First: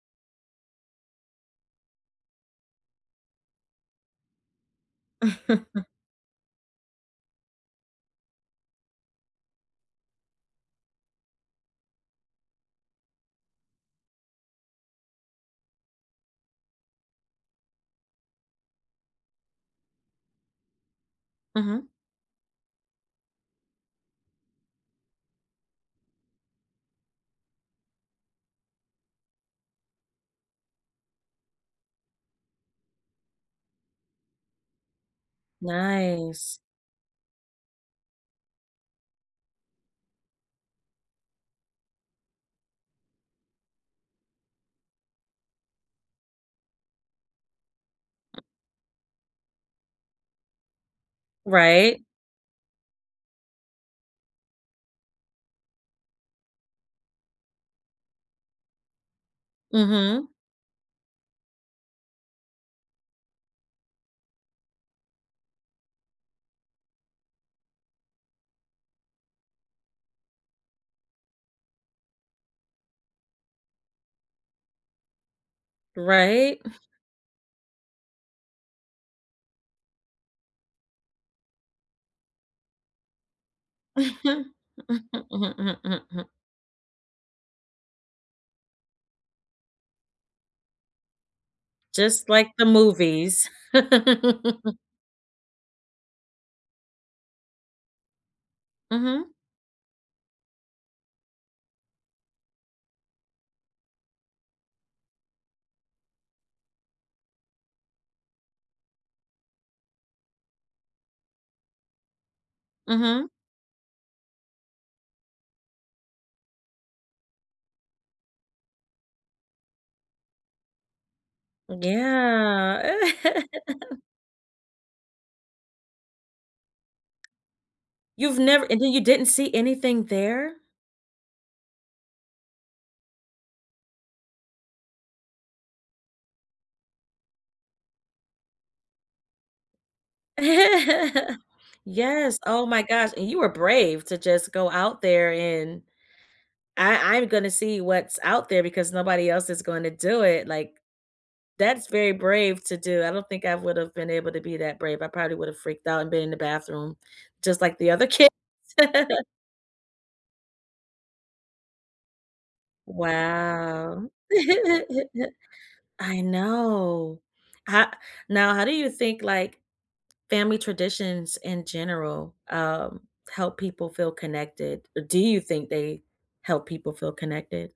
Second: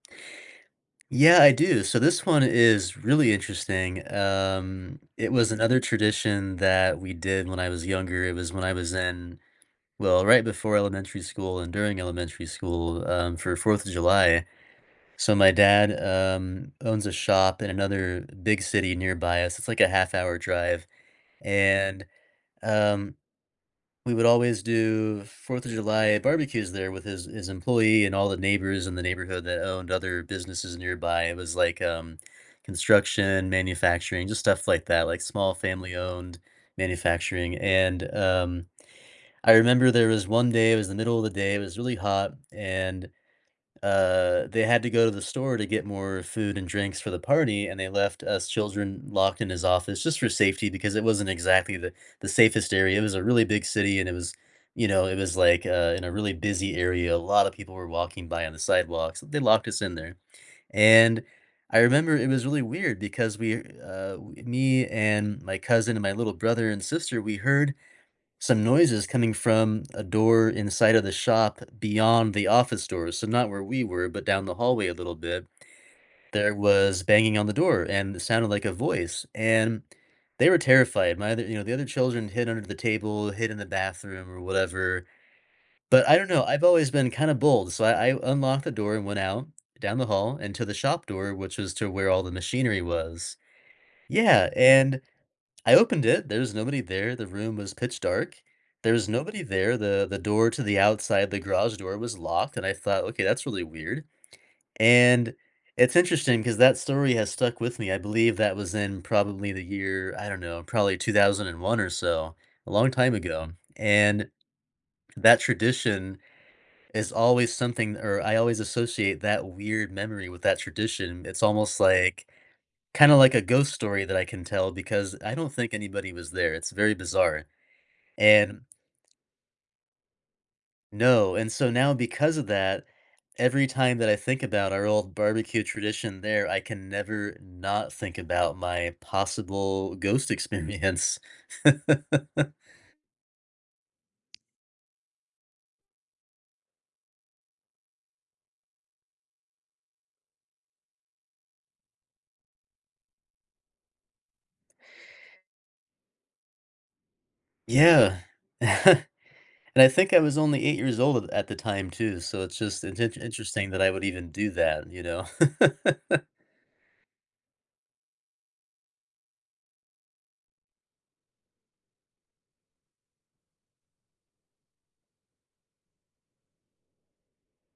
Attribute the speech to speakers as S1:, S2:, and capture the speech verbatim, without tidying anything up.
S1: Yeah, I do, so this one is really interesting, um, it was another tradition that we did when I was younger, it was when I was in well, right before elementary school and during elementary school, um, for 4th of July, so my dad, um, owns a shop in another big city nearby us, it's like a half hour drive,
S2: Mhm.
S1: and, um, we would always do 4th of July barbecues there with his his employee and all the neighbors in the neighborhood that owned other businesses nearby, it was like, um, construction, manufacturing, just stuff like that, like small family-owned
S2: Nice.
S1: manufacturing and, um, I remember there was one day, it was the middle of the day, it was really hot, and, uh, they had to go to the store to get more food and drinks for the party, and they left us children locked in his office just for safety because it wasn't exactly the
S2: Right.
S1: the safest area. It was a really big city and it was you know, it was like, uh, in a really busy area, a lotta people were walking by on the sidewalks, they locked us in there,
S2: Mhm.
S1: and I remember it was really weird because we're, uh w me and my cousin and my little brother and sister, we heard some noises coming from a door inside of the shop beyond the office doors, so not where we were, but down the hallway a little bit, there
S2: Right?
S1: was banging on the door and it sounded like a voice, and they were terrified. My other you know, the other children hid under the table, hid in the bathroom or whatever. But I don't know, I've always been kinda bold, so I I unlocked the door and went out down the hall and to the shop door, which is to where all
S2: Just
S1: the
S2: like the
S1: machinery was.
S2: movies.
S1: Yeah, and I opened it, there's nobody there, the room was pitch dark. There's
S2: Mhm.
S1: nobody there, the the door to the outside, the garage door was locked, and I thought, "Okay, that's really weird." And it's interesting 'cause that story has stuck with me, I believe that was in probably the year, I don't know, probably two thousand and one or so, a long time
S2: Mhm.
S1: ago, and that tradition is always something or I always associate that weird memory with that tradition, it's almost like
S2: Yeah.
S1: kinda like a ghost story that I can tell, because I don't think anybody was there, it's very bizarre,
S2: You've
S1: and
S2: never and then you didn't see anything there?
S1: No, and so now because of that, every time that I think about our old barbecue tradition there, I can never not think about my possible ghost experience.
S2: Yes, oh my gosh, and you were brave to just go out there and "I I'm gonna see what's out there because nobody else is going to do it," like, that's very brave to do, I don't think I would have been able to be that brave, I probably would have freaked out and been in the bathroom, just like the other
S1: Yeah.
S2: ki
S1: And I think I was only eight years old a at the time too, so it's just intent interesting that I would
S2: Wow.
S1: even do that, you know.
S2: I know. Ho Now how do you think, like, family traditions in general, um, help people feel connected, or do you think they help people feel connected?